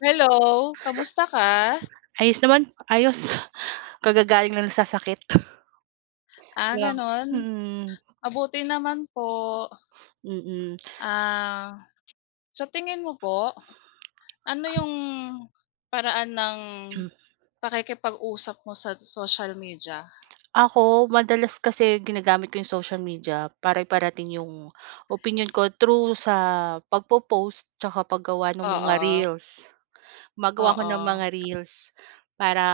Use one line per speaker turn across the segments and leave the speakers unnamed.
Hello, kamusta ka?
Ayos naman ayos kagagaling lang sa sakit.
Ah,
Kaya nga,
ganon?
mm.
Mabuti naman po.
Mm.
Ah, sa tingin mo po, ano yung paraan ng pakikipag-usap mo sa social media?
Ako, madalas kasi ginagamit ko yung social media para iparating yung opinyon ko through sa pagpo-post tsaka paggawa ng mga
Oo.
reels. Gumagawa ako ng
Oo.
mga reels para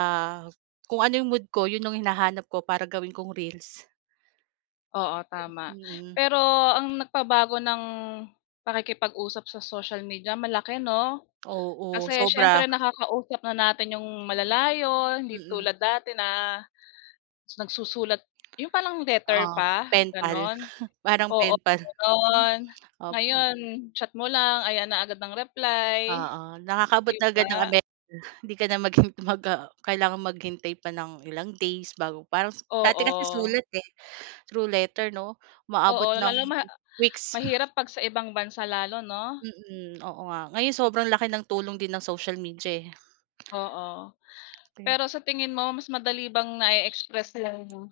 kung ano yung mood ko yun yung hinahanap ko para gawin kong reels,
Oo, tama,
mm.
pero ang nagpabago ng pakikipag-usap sa social media, malaki 'no,
Oo,
kasi
sobra.
siyempre nakakausap na natin yung malalayo, hindi
Mm.
tulad dati na nagsusulat yung parang letter
Oo,
pa,
penpal
gano'n,
parang
oo,
penpal.
gano'n. Ngayon, chat mo lang, ayan na agad ang reply,
Oo, nakakaabot
di
na agad ng
ba?
Amer hindi ka na maghint mag ah, kailangang maghintay pa ng ilang days bago parang s dati kasi
Oo.
sulat, eh, through letter, 'no, umaabot
Oo,
ng
lalo ma
weeks.
mahirap kapag sa ibang bansa lalo, 'no?
Mm, oo nga, ngayon sobrang laki ng tulong din ng social media, eh.
Oo, pero sa tingin mo mas madali bang na-e-express iyong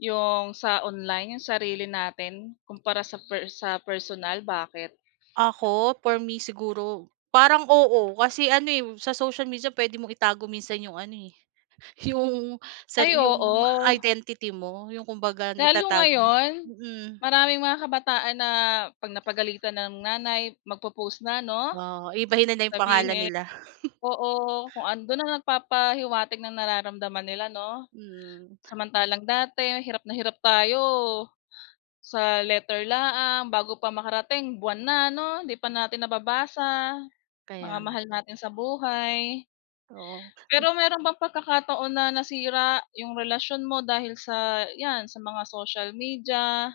yong sa online 'yong sarili natin kumpara sa per sa personal, bakit?
Ako, for me siguro, parang, oo. Kasi ano, eh, sa social media pwede mong itago minsan yung ano, eh, yung sa
Ay,
yung
oo.
identity mo yung kumbaga,
Lalo
naitatago
ngayon,
mm.
maraming mga kabataan na 'pag napagalitan ng nanay, magpo-post na, 'no?
Oh, iibahin na 'yong pangalan
Sabihin
nila.
oo, kung andoon, nagpapahiwatig ng nararamdaman nila, 'no.
Mm.
Samantalang dati hirap na hirap tayo. Sa letter laang bago pa makarating, buwan na 'no? Hindi pa natin nababasa,
Kaya
mga
nga.
mahal natin sa buhay.
Oo.
Pero meron bang pagkakataon na nasira yung relasyon mo dahil sa yan, sa mga social media?